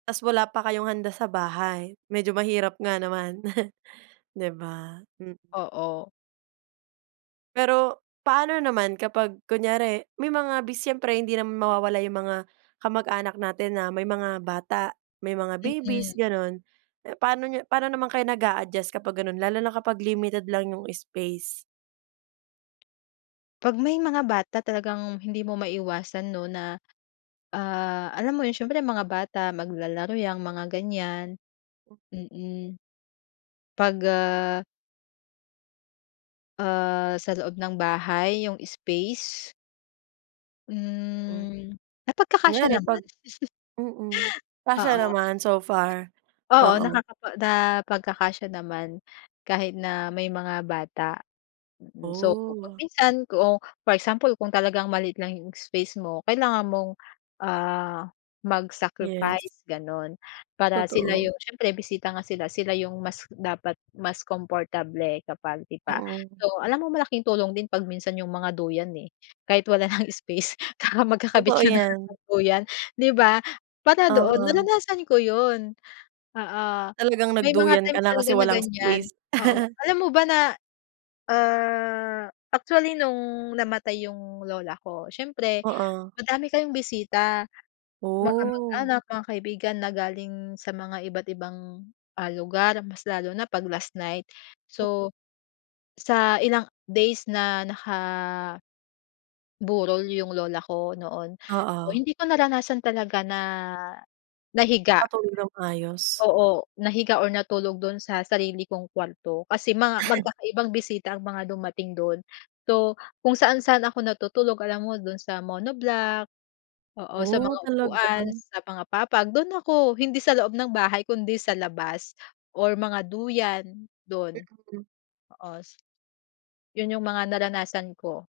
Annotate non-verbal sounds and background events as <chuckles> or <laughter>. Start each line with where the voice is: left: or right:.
right: Tapos wala pa kayong handa sa bahay, medyo mahirap nga naman. <chuckles> Di ba? Hmm.
left: Oo.
right: Pero paano naman kapag kunyari may mga bis siyempre hindi naman mawawala yung mga kamag-anak natin na may mga bata, may mga
left: Mm.
right: babies ganun. Paano niyo paano naman kayo nag-adjust kapag ganun lalo na kapag limited lang yung space?
left: 'Pag may mga bata talagang hindi mo maiwasan no na, ah, alam mo yun siyempre mga bata maglalaro yang mga ganyan. Hmm, pag, ah ah, sa loob ng bahay yung space?
right: Hmm.
left: Hmm napagkakasiya
right: Kunyari pag
left: naman. <chuckles>
right: mm, kasya
left: Oo.
right: naman so far,
left: Oo
right: oo.
left: nakapag napagkaksya naman kahit na may mga bata. So pag
right: Oh.
left: minsan kung for example kung talagang maliit lang yung space mo, kailangan mong ah, mag
right: Yes.
left: sacrifice ganun. Para sila
right: Totoo.
left: yung siyempre bisita nga sila, sila yung mas dapat mas comfable kapag iba,
right: Mm.
left: so alam mo malaking tulong din pag minsan yung mga duyan eh, kahit wala ng space magkakabit
right: Totoo
left: ka na
right: yan.
left: ng duyan di ba? Para doon
right: Oo.
left: naranasan ko yun. Oo
right: Talagang
left: may mga
right: nagduyan ka
left: times
right: na kasi
left: talaga na
right: walang
left: ganyan,
right: space?
left: oo
right: <laughs>
left: alam mo ba na? Ah, actually nung namatay yung lola ko, siyempre
right: Oo.
left: madami kayong bisita. Mga
right: Oh.
left: kamag-anak mga kaibigan na galing sa mga iba't ibang ah, lugar mas lalo na pag last night.
right: <unintelligible>
left: So, sa ilang days na naka-burol yung lola ko noon. So
right: Oo.
left: hindi ko naranasan talaga na nahiga
right: Nakatulog ng maayos.
left: oo nahiga or natulog dun sa sarili kong kwarto, kasi mga
right: <chuckles>
left: magkakaibang bisita ang mga dumating dun. So, kung saan-saan ako natutulog alam mo, dun sa monoblock, oo sa
right: Oh,
left: mga
right: talaga?
left: upuan, sa mga papag dun ako, hindi sa loob ng bahay kundi sa labas, or mga duyan, dun. Oo, s yun yung mga naranasan ko.